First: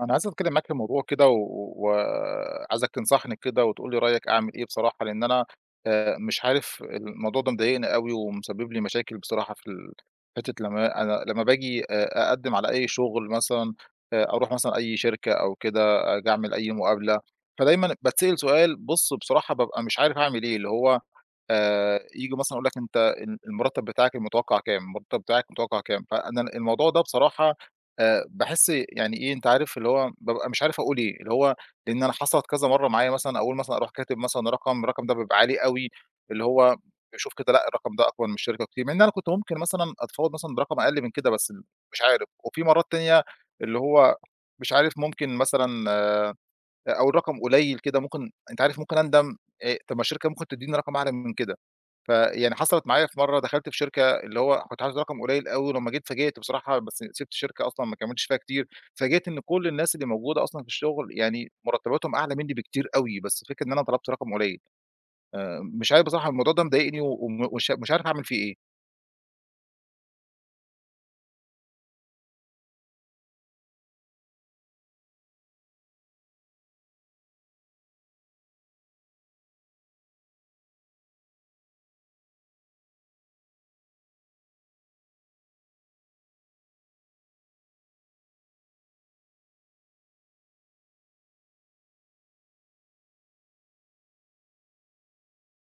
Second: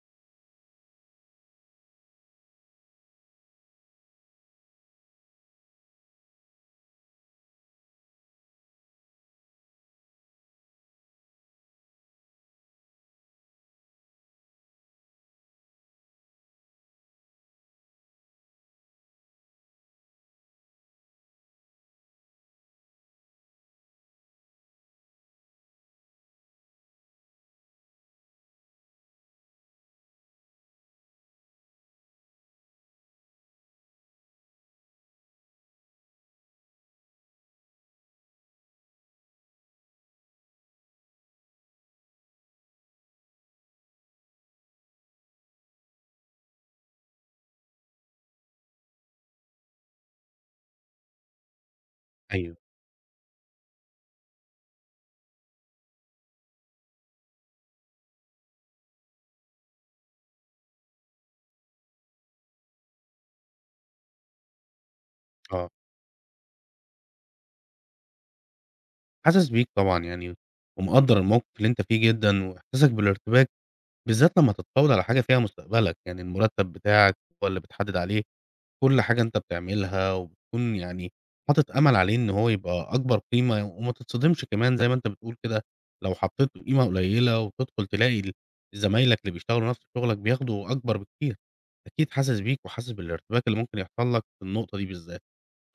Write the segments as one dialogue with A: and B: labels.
A: أنا عايز أتكلم معاك في موضوع كده وعايزك تنصحني كده وتقول لي رأيك أعمل إيه بصراحة، لإن أنا مش عارف الموضوع ده مضايقني أوي ومسبب لي مشاكل بصراحة في ال حتة لمّا باجي أقدّم على أي شغل مثلًا، أروح مثلًا أي شركة أو كده، آجي أعمل أي مقابلة، فدايمًا باتسأل سؤال، بُص بصراحة بابقى مش عارف أعمل إيه، اللي هو ييجوا مثلًا يقول لك أنت ال المرتب بتاعك المتوقع كام، فأنا الموضوع ده بصراحة باحس يعني إيه أنت عارف اللي هو بابقى مش عارف أقول إيه، اللي هو لإن أنا حصلت كذا مرّة معايا، مثلًا أقول مثلًا أروح كاتب مثلًا رقم، الرقم ده بيبقى عالي أوي، اللي هو باشوف كده لأ الرقم ده أكبر من الشركة كتير، مع إن أنا كنت ممكن مثلًا أتفاوض مثلًا برقم أقل من كده، بس مش عارف. وفي مرات تانية اللي هو مش عارف، ممكن مثلًا آه، أو الرقم قليل كده ممكن أنت عارف ممكن أندم. طب ما الشركة ممكن تدّيني رقم أعلى من كده. فيعني
B: أيوه،
A: حصلت معايا في مرّة دخلت في شركة، اللي هو كنت حاطط رقم قليل أوي، ولمّا جيت اتفاجئت بصراحة، بس سِبت الشركة أصلًا ما كمّلتش فيها كتير. اتفاجئت إن كل الناس اللي موجودة أصلًا في الشغل يعني مرتباتهم أعلى منّي بكتير أوي، بس الفكرة إن أنا طلبت رقم قليل.
B: آه،
A: مش عارف بصراحة الموضوع ده مضايقني وم ومش مش عارف أعمل فيه إيه.
B: حاسس بيك طبعًا يعني، ومقدّر الموقف اللي أنت فيه جدًا، وإحساسك بالارتباك بالذات لمّا تتفاوض على حاجة فيها مستقبلك، يعني المرتب بتاعك هو اللي بتحدد عليه كل حاجة أنت بتعملها، وبتكون يعني حاطط أمل عليه إن هو يبقى أكبر قيمة، وما تتصدمش كمان زي ما أنت بتقول كده، لو حطيت له قيمة قليلة وتدخل تلاقي ال زمايلك اللي بيشتغلوا نفس شغلك بياخدوا أكبر بكتير، أكيد حاسس بيك وحاسس بالارتباك اللي ممكن يحصل لك في النقطة دي بالذات.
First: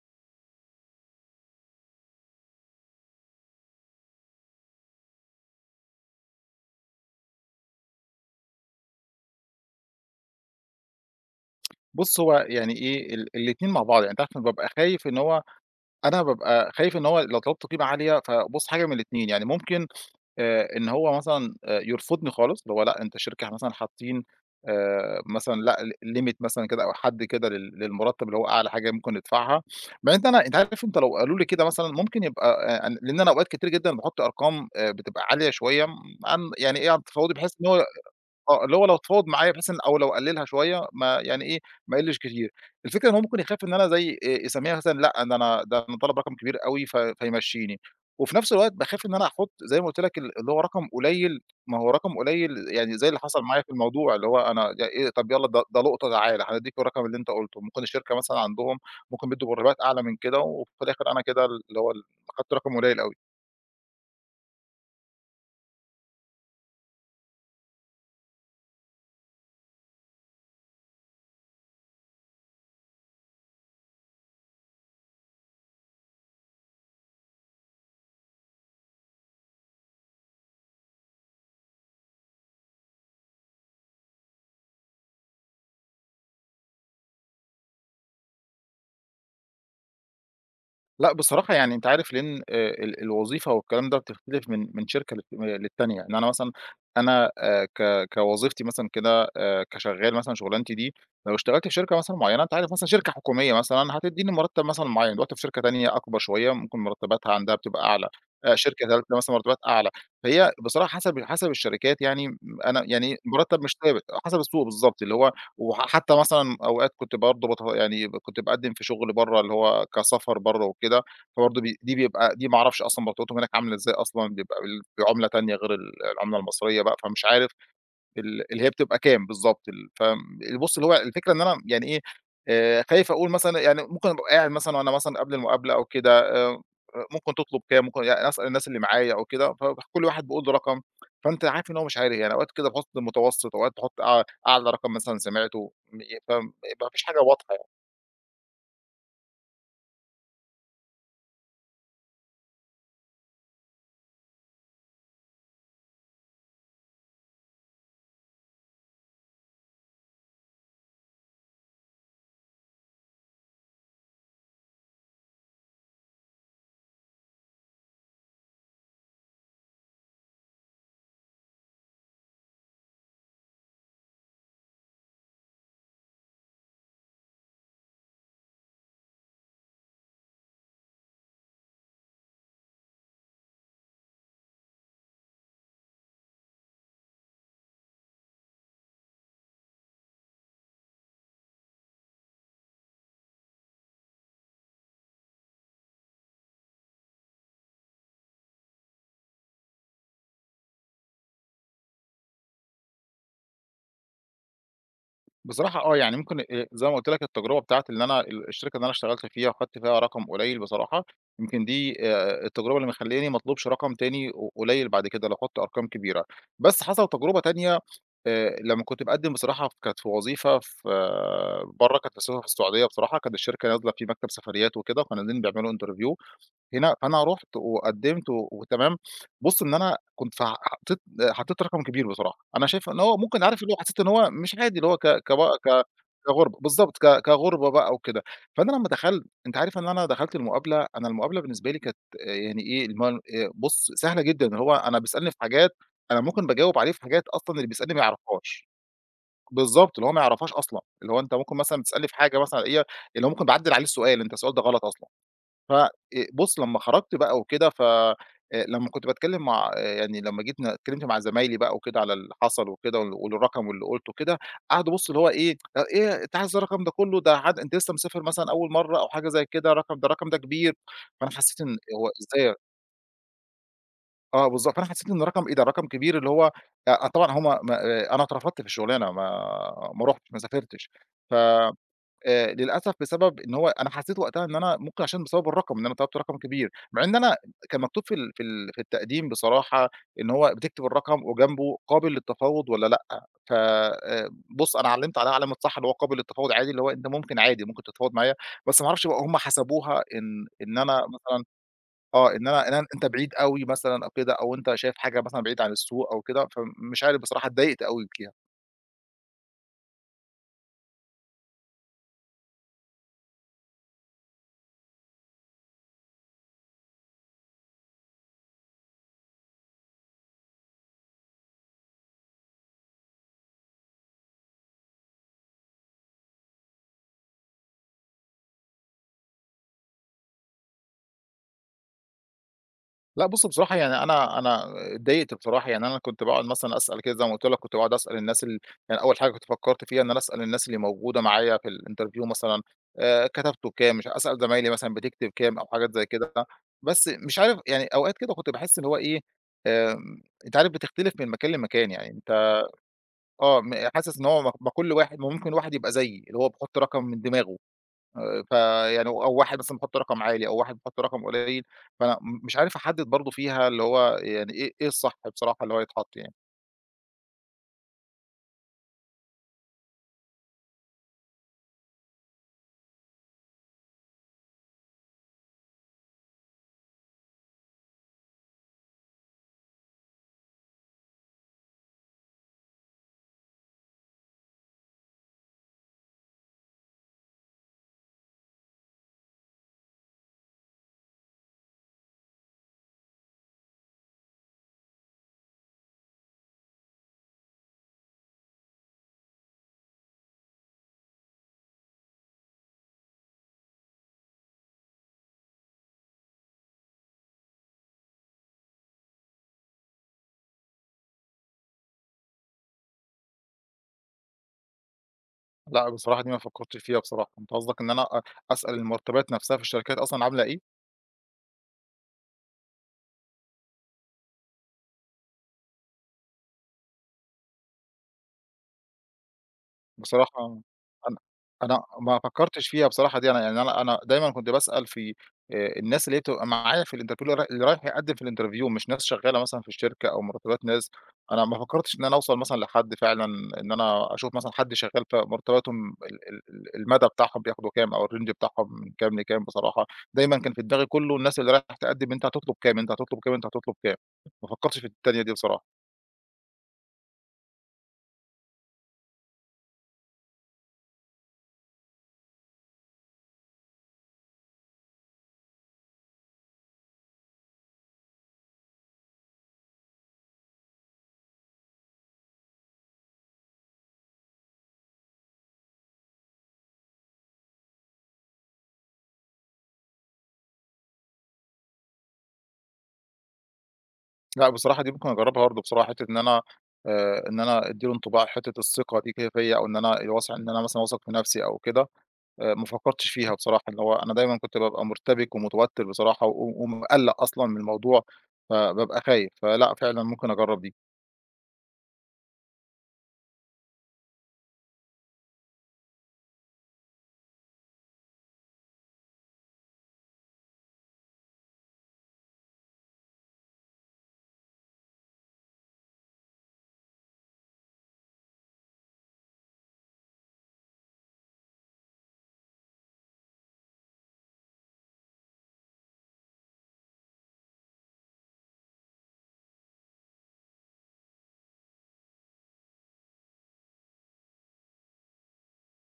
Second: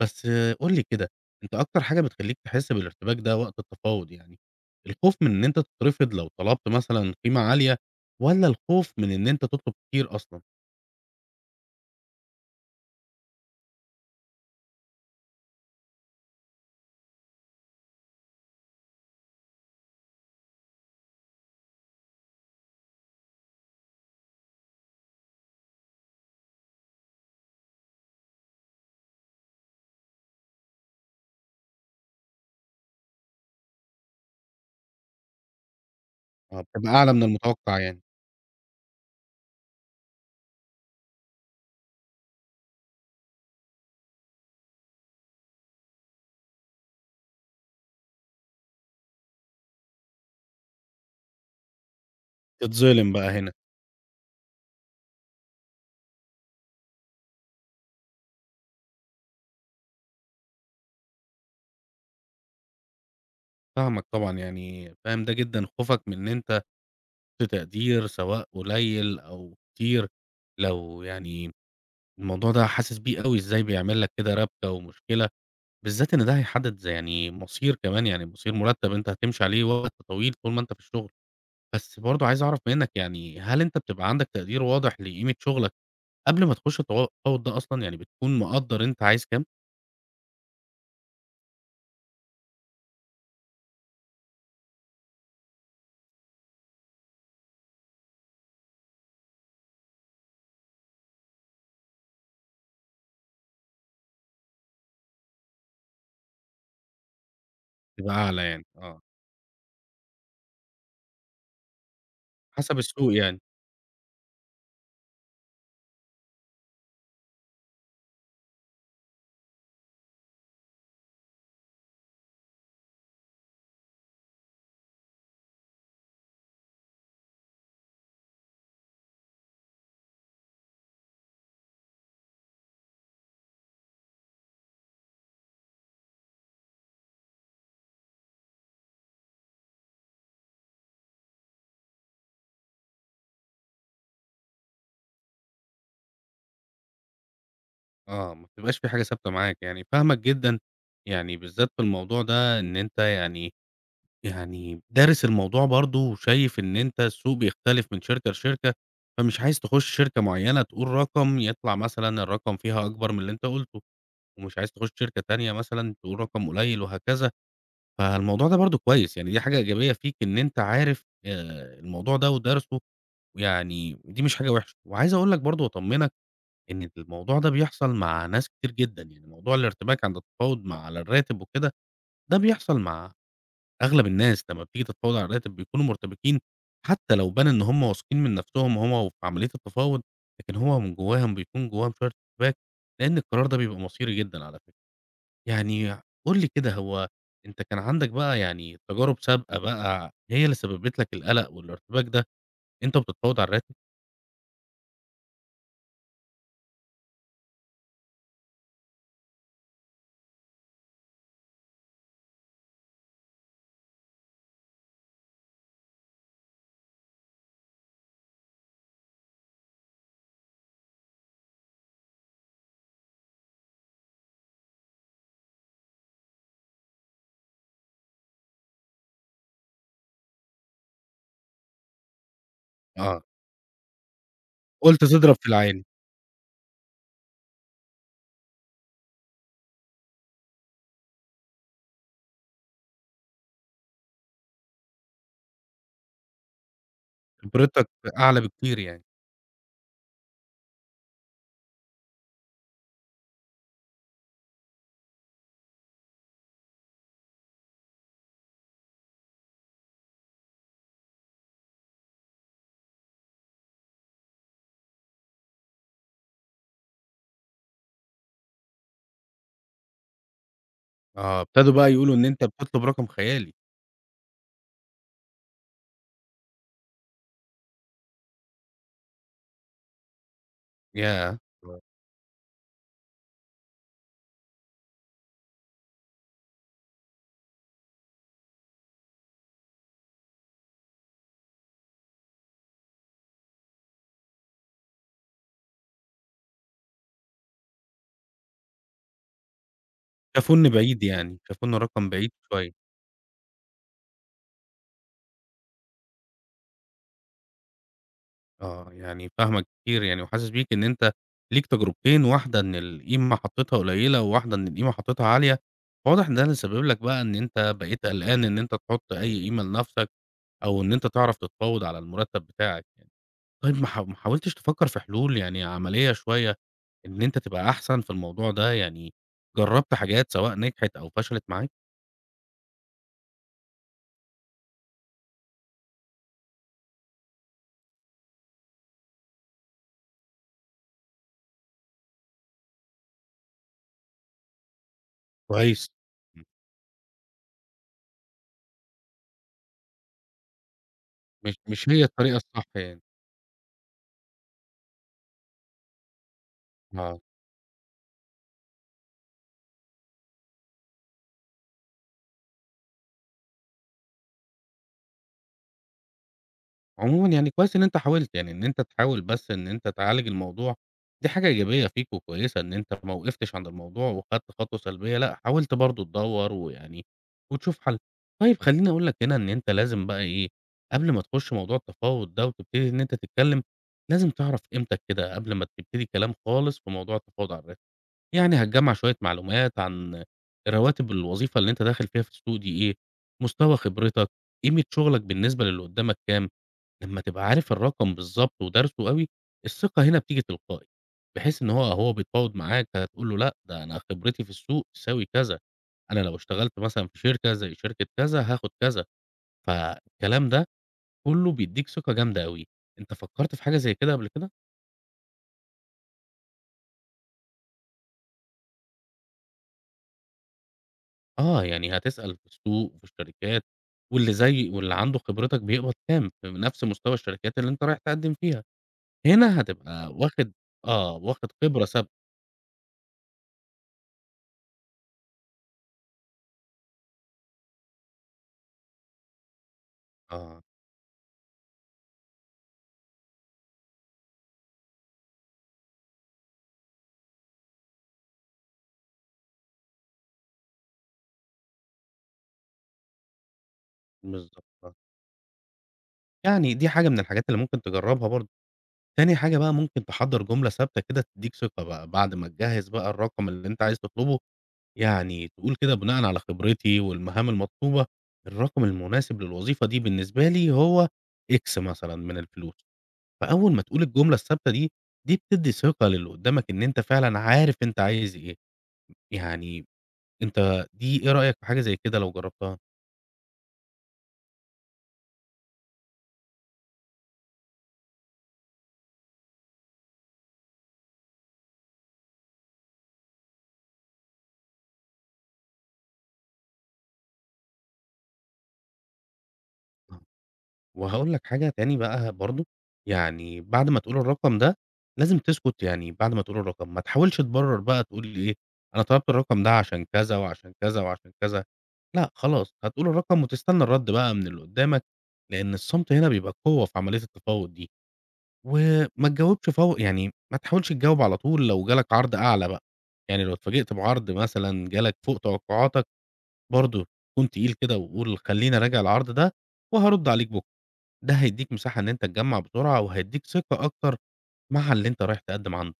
B: بس قُل لي كده، أنت أكتر حاجة بتخلّيك تحس بالارتباك ده وقت التفاوض يعني، الخوف من إن أنت تترفض لو طلبت مثلًا قيمة عالية، والّا الخوف من إن أنت تطلب كتير أصلًا،
A: بُص هو يعني إيه ال الاتنين مع بعض، يعني أنت عارف أنا بابقى خايف إن هو لو طلبت قيمة عالية فبُص، حاجة من الاتنين، يعني ممكن إن هو مثلًا يرفضني خالص، اللي هو لأ أنت الشركة مثلًا حاطين مثلًا لأ limit مثلًا كده أو حد كده للمرتب اللي هو أعلى حاجة ممكن ندفعها، مع إن أنا أنت عارف أنت لو قالوا لي كده مثلًا ممكن يبقى لأن أنا أوقات كتير جدًا باحط أرقام بتبقى عالية شوية عن يعني
B: فبتبقى
A: إيه عن
B: أعلى من
A: تفاوضي، بحيث إن
B: المتوقع
A: هو
B: يعني؟
A: آه، اللي هو لو تفاوض معايا بحيث إن أو لو قلّلها شوية ما يعني إيه، ما يقلّش كتير. الفكرة إن هو ممكن يخاف إن أنا زي يسمّيها مثلًا لأ، ده أنا طالب رقم كبير أوي ف فيمشّيني. وفي نفس الوقت باخاف إن أنا أحُط زي ما قُلت لك ال اللي هو رقم قليل، ما هو رقم قليل يعني زي
B: تتظلم
A: اللي
B: بقى
A: حصل
B: هنا،
A: معايا في الموضوع، اللي هو أنا ده إيه، طب يالّا ده لقطة تعالَ، هندّيك الرقم اللي أنت قُلته. ممكن الشركة مثلًا عندهم ممكن بيدّوا مرتبات أعلى من كده، وفي الآخر أنا كده اللي هو ال خدت رقم قليل أوي.
B: فاهمك طبعًا يعني فاهم ده جدًا خوفك من إن أنت في تقدير سواء قليل أو كتير، لو يعني الموضوع ده حاسس بيه أوي إزاي بيعمل لك كده ربكة ومشكلة، بالذات إن ده هيحدد زي يعني مصير كمان يعني مصير مرتب أنت هتمشي عليه وقت طويل طول ما أنت في الشغل. بس برضه عايز أعرف منّك يعني هل أنت بتبقى عندك تقدير واضح لقيمة شغلك قبل ما تخش التفاوض ده أصلًا، يعني بتكون مقدّر أنت عايز كام؟
A: لأ بصراحة يعني أنت عارف لإن ال الوظيفة والكلام ده بتختلف من شركة للت للتانية، إن أنا مثلًا أنا ك كوظيفتي مثلًا كده كشغّال مثلًا شغلانتي دي، لو اشتغلت في شركة مثلًا معيّنة أنت عارف مثلًا شركة حكومية مثلًا هتدّيني مرتّب مثلًا معيّن، دلوقتي في شركة تانية أكبر شوية ممكن مرتباتها عندها بتبقى أعلى،
B: بتبقى أعلى يعني،
A: شركة
B: آه،
A: تالتة مثلًا مرتبات أعلى، فهي بصراحة حسب الشركات يعني م
B: حسب
A: أنا
B: السوق
A: يعني
B: يعني،
A: مرتّب مش ثابت، حسب السوق بالضبط اللي هو وحتى مثلًا أوقات كنت برضه بت يعني كنت باقدّم في شغل برّه، اللي هو كسفر برّه وكده، فبرضه بي دي بيبقى دي ما أعرفش أصلًا مرتباتهم هناك عاملة إزاي أصلًا، بيبقى بال بعملة تانية غير ال العملة المصرية بقى، فمش عارف ال اللي هي بتبقى كام بالضبط ال بُص اللي هو الفكرة إن أنا يعني إيه، خايف أقول مثلًا يعني ممكن أبقى قاعد مثلًا وأنا مثلًا قبل المقابلة أو كده آآ ممكن تطلب كام، ممكن يعني أسأل الناس اللي معايا أو كده، فكل واحد بيقول لي رقم، فأنت عارف إن هو مش عارف يعني أوقات كده باحط متوسط، أوقات باحط أع أعلى رقم مثلًا سمعته، م فما فيش حاجة واضحة.
B: آه، ما بتبقاش في حاجة ثابتة معاك يعني، فاهمك جدًا، يعني بالذات في الموضوع ده إن أنت يعني دارس الموضوع برضه وشايف إن أنت السوق بيختلف من شركة لشركة، فمش عايز تخش شركة معيّنة تقول رقم يطلع مثلًا الرقم فيها أكبر من اللي أنت قُلته، ومش عايز تخش شركة تانية مثلًا تقول رقم قليل وهكذا. فالموضوع ده برضه كويس، يعني دي حاجة إيجابية فيك إن أنت عارف الموضوع ده ودارسه، ويعني دي مش حاجة وحشة، وعايز أقول لك برضه وأطمنك إن الموضوع ده بيحصل مع ناس كتير جدًا، يعني موضوع الارتباك عند التفاوض على الراتب وكده، ده بيحصل مع أغلب الناس لمّا بتيجي تتفاوض على الراتب بيكونوا مرتبكين، حتى لو بان إن هُم واثقين من نفسهم هُم وفي عملية التفاوض، لكن هو من جواهم بيكون جواهم شوية ارتباك، لأن القرار ده بيبقى مصيري جدًا على فكرة. يعني قُل لي كده هو أنت كان عندك بقى يعني تجارب سابقة بقى هي اللي سببت لك القلق والارتباك ده، أنت وبتتفاوض على الراتب؟
A: بصراحة آه، يعني ممكن زي ما قُلت لك التجربة بتاعة اللي أنا ال الشركة اللي أنا اشتغلت فيها وخدت فيها رقم قليل بصراحة، يمكن دي التجربة اللي مخلّياني ما اطلبش رقم تاني ق قليل بعد كده لو خدت أرقام كبيرة، بس حصل تجربة تانية لمّا كنت باقدّم بصراحة، ف كانت في وظيفة في آه، برّه، كانت في السعودية بصراحة، كانت الشركة نازلة في مكتب سفريات وكده وكانوا نازلين بيعملوا interview هنا، فأنا رُحت وقدّمت و وتمام، بُص إن أنا كنت ف حطيت رقم كبير بصراحة، أنا شايف إن هو
B: آه،
A: ممكن عارف اللي هو حسيت إن هو مش عادي اللي هو
B: قُلت
A: ك ك
B: تضرب في
A: ك
B: العالي،
A: كغُربة بالضبط ك كغُربة بقى وكده، فأنا لمّا دخلت أنت عارف إن أنا دخلت المقابلة، أنا المقابلة بالنسبة لي كانت آه، يعني إيه اللي هو بُص سهلة جدًا، اللي هو أنا بيسألني في حاجات أنا ممكن باجاوب عليه في حاجات أصلًا اللي
B: خبرتك
A: بيسألني ما
B: أعلى
A: يعرفهاش،
B: بكتير يعني،
A: بالضبط اللي هو ما يعرفهاش أصلًا، اللي هو أنت ممكن مثلًا تسألني في حاجة مثلًا إيه اللي هو ممكن باعدّل عليه السؤال أنت السؤال ده غلط أصلًا. ف بُص، لمّا خرجت بقى وكده ف لمّا كنت باتكلّم مع آه، يعني لمّا جيت ن اتكلّمت مع زمايلي بقى وكده على اللي حصل وكده وال والرقم واللي قُلته وكده، قعدوا بُص اللي هو إيه، "أ إيه أنت عايز الرقم ده كُلّه؟ ده حد أنت لسه مسافر مثلًا أول مرّة أو حاجة زي كده، رقم ده الرقم ده كبير." فأنا
B: آه،
A: حسّيت إن
B: ابتدوا بقى
A: هو
B: يقولوا إن أنت
A: إزاي
B: بتطلب رقم خيالي،
A: آه بالضبط، فأنا حسّيت إن رقم إيه ده، رقم كبير اللي هو أ طبعًا هم ما آه، أنا اترفضت في الشغلانة، ما ما رُحتش، ما سافرتش.
B: ياه!
A: ف
B: آه.
A: للأسف بسبب إن هو أنا حسّيت وقتها إن أنا ممكن عشان بسبب الرقم، إن أنا طلبت رقم كبير، مع إن أنا كان مكتوب في ال في التقديم بصراحة إن هو بتكتب الرقم وجنبه قابل للتفاوض والّا لأ، ف بُص أنا علّمت عليها علامة صح اللي هو قابل للتفاوض عادي، اللي هو أنت ممكن عادي ممكن تتفاوض معايا، بس ما أعرفش بقى هم حسبوها إن
B: شافوه إن
A: أنا
B: بعيد يعني،
A: مثلًا
B: شافوه إن رقم
A: آه،
B: بعيد
A: إن أنا
B: شوية،
A: أنت بعيد أوي مثلًا أو كده، أو أنت شايف حاجة مثلًا بعيد عن السوق أو كده، فمش عارف بصراحة اتضايقت أوي.
B: آه، يعني فاهمك كتير يعني وحاسس بيك إن أنت ليك تجربتين، واحدة إن القيمة حطيتها قليلة، وواحدة إن القيمة حطيتها عالية، فواضح إن ده اللي سبب لك بقى إن أنت بقيت قلقان إن أنت تحط أي قيمة لنفسك. أو إن أنت تعرف تتفاوض على المرتب بتاعك يعني. طيب ما حاولتش تفكر في حلول يعني عملية شوية، إن أنت تبقى أحسن في الموضوع ده، يعني جربت حاجات سواء نجحت أو فشلت معاك؟
A: لأ بُص بصراحة يعني أنا اتضايقت بصراحة، يعني أنا كنت باقعد مثلًا أسأل كده زي ما قُلت لك، كنت باقعد أسأل الناس ال يعني أول حاجة كنت فكّرت فيها إن أنا أسأل الناس اللي موجودة معايا في الinterview مثلًا كتبتوا كام، مش أسأل زمايلي مثلًا بتكتب كام أو
B: كويس.
A: حاجات زي كده، بس مش عارف يعني أوقات كده كنت باحس اللي هو إيه، أنت عارف بتختلف من مكان
B: مش
A: لمكان،
B: هي
A: يعني
B: الطريقة
A: أنت
B: الصح يعني.
A: آه م حاسس إن هو ما ما كل واحد ما ممكن واحد يبقى زيي، اللي هو بيحط رقم
B: آه.
A: من دماغه. فيعني أو واحد مثلًا بيحط رقم عالي أو واحد بيحط رقم قليل، فأنا م مش عارف أحدد برضه فيها اللي هو يعني إيه إيه الصح بصراحة اللي هو يتحط يعني.
B: عمومًا يعني كويس إن أنت حاولت، يعني إن أنت تحاول بس إن أنت تعالج الموضوع، دي حاجة إيجابية فيك وكويسة إن أنت ما وقفتش عند الموضوع وخدت خطوة سلبية، لأ حاولت برضه تدوّر ويعني وتشوف حل. طيب خلّيني أقول لك هنا إن أنت لازم بقى إيه، قبل ما تخش موضوع التفاوض ده وتبتدي إن أنت تتكلم، لازم تعرف قيمتك كده قبل ما تبتدي كلام خالص في موضوع التفاوض على الراتب، يعني هتجمّع شوية معلومات عن رواتب الوظيفة اللي أنت داخل فيها في السوق دي إيه، مستوى خبرتك، قيمة شغلك بالنسبة للي قدّامك كام. لمّا تبقى عارف الرقم بالضبط ودارسه أوي، الثقة هنا بتيجي تلقائي، بحيث إن هو آه، هو بيتفاوض معاك هتقول له لأ، ده أنا خبرتي في السوق تساوي كذا، أنا لو اشتغلت مثلًا في شركة زي شركة كذا هاخد كذا، فالكلام ده كله بيدّيك ثقة جامدة أوي. أنت فكّرت في حاجة زي كده قبل كده؟
A: لأ بصراحة دي ما فكرتش فيها بصراحة، أنت قصدك إن أنا أ أسأل المرتبات نفسها في الشركات أصلًا عاملة إيه؟
B: آه، يعني هتسأل في السوق وفي الشركات، واللي زي واللي عنده خبرتك بيقبض كام في نفس مستوى الشركات اللي أنت رايح تقدّم فيها، هنا هتبقى واخد
A: بصراحة
B: آه،
A: أنا
B: واخد
A: أنا
B: خبرة سابقة،
A: ما فكّرتش فيها بصراحة دي، أنا يعني أنا دايمًا كنت باسأل في الناس اللي هي بتبقى معايا في الinterview اللي راي اللي رايح يقدّم في الinterview، مش ناس شغّالة مثلًا في الشركة أو
B: آه،
A: مرتبات ناس، أنا ما فكّرتش إن أنا أوصل مثلًا لحد فعلًا إن أنا أشوف مثلًا حد شغّال فمرتباتهم ال المدى بتاعهم بياخدوا كام أو الrange بتاعهم من كام لكام بصراحة، دايمًا كان في دماغي كلّه الناس اللي رايحة تقدّم أنت هتطلب كام، ما فكّرتش في
B: بالضبط.
A: التانية دي بصراحة.
B: يعني دي حاجة من الحاجات اللي ممكن تجرّبها برضه. تاني حاجة بقى ممكن تحضّر جملة ثابتة كده تدّيك ثقة بقى، بعد ما تجهّز بقى الرقم اللي أنت عايز تطلبه، يعني تقول كده بناءً على خبرتي والمهام المطلوبة، الرقم المناسب للوظيفة دي بالنسبة لي هو X مثلًا من الفلوس. فأول ما تقول الجملة الثابتة دي، دي بتدّي ثقة للي قدّامك إن أنت فعلًا عارف أنت عايز إيه. يعني أنت دي إيه رأيك في حاجة زي كده لو جرّبتها؟
A: لأ، بصراحة دي ممكن أجرّبها برضه بصراحة، حتّة إن أنا إن أنا أدّي له انطباع حتّة الثقة دي كده فيّا أو إن أنا واثق إن أنا مثلًا واثق في نَفْسي أو كده، ما فكّرتش فيها بصراحة، اللي هو أنا دايمًا كنت بابقى مرتبك ومتوتّر بصراحة ومقلّق أصلًا من الموضوع، فبابقى خايف، فلأ فعلًا ممكن أجرّب دي.
B: وهاقول لك حاجة تاني بقى برضه، يعني بعد ما تقول الرقم ده لازم تسكت يعني بعد ما تقول الرقم، ما تحاولش تبرر بقى تقول إيه، أنا طلبت الرقم ده عشان كذا، وعشان كذا، وعشان كذا، لأ خلاص هتقول الرقم وتستنى الرد بقى من اللي قدامك، لأن الصمت هنا بيبقى قوة في عملية التفاوض دي، وما تجاوبش يعني ما تحاولش تجاوب على طول لو جالك عرض أعلى بقى، يعني لو اتفاجئت بعرض مثلًا جالك فوق توقعاتك برضه كُن تقيل كده وقُل خلّيني أراجع العرض ده وهارُد عليك بُكرة. ده هيدّيك مساحة إن أنت تجمّع بسرعة، وهيدّيك ثقة أكتر مع اللي أنت رايح تقدّم عنده.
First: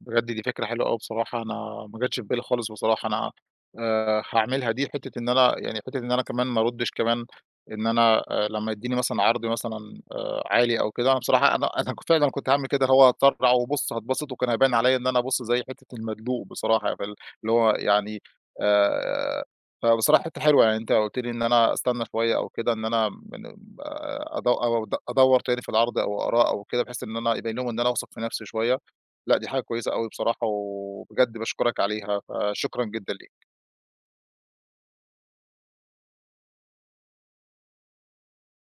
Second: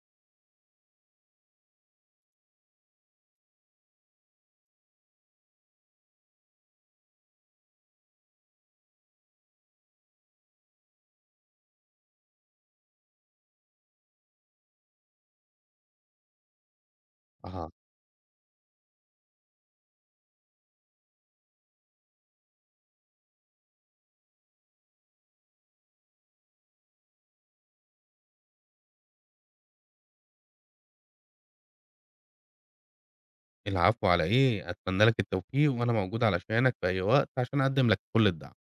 A: بجد دي فكرة حلوة أوي بصراحة، أنا ما جاتش في بالي خالص بصراحة، أنا هاعملها دي، حتّة إن أنا يعني حتّة إن أنا كمان ما أردّش كمان إن أنا لمّا يدّيني مثلًا عرض مثلًا عالي أو كده، أنا بصراحة أنا كنت فعلًا كنت هاعمل كده اللي هو أتسرّع وأبُص هاتبسط وكان هيبان عليّا إن أنا بُص زي حتّة المدلوق بصراحة، فال اللي هو
B: أها.
A: يعني آآ فبصراحة حتّة حلوة، يعني أنت قُلت لي إن أنا أستنى شوية أو كده، إن أنا من أدوّر تاني في العرض أو آراء أو كده، بحيث إن أنا يبين لهم إن أنا واثق في نَفْسي شوية. لأ، دي حاجة كويسة أوي بصراحة، وبجد باشكرك عليها، فشكرًا جدًا ليك.
B: العفو على إيه، أتمنى لك التوفيق، وأنا موجود علشانك في أي وقت عشان أقدّم لك كل الدعم.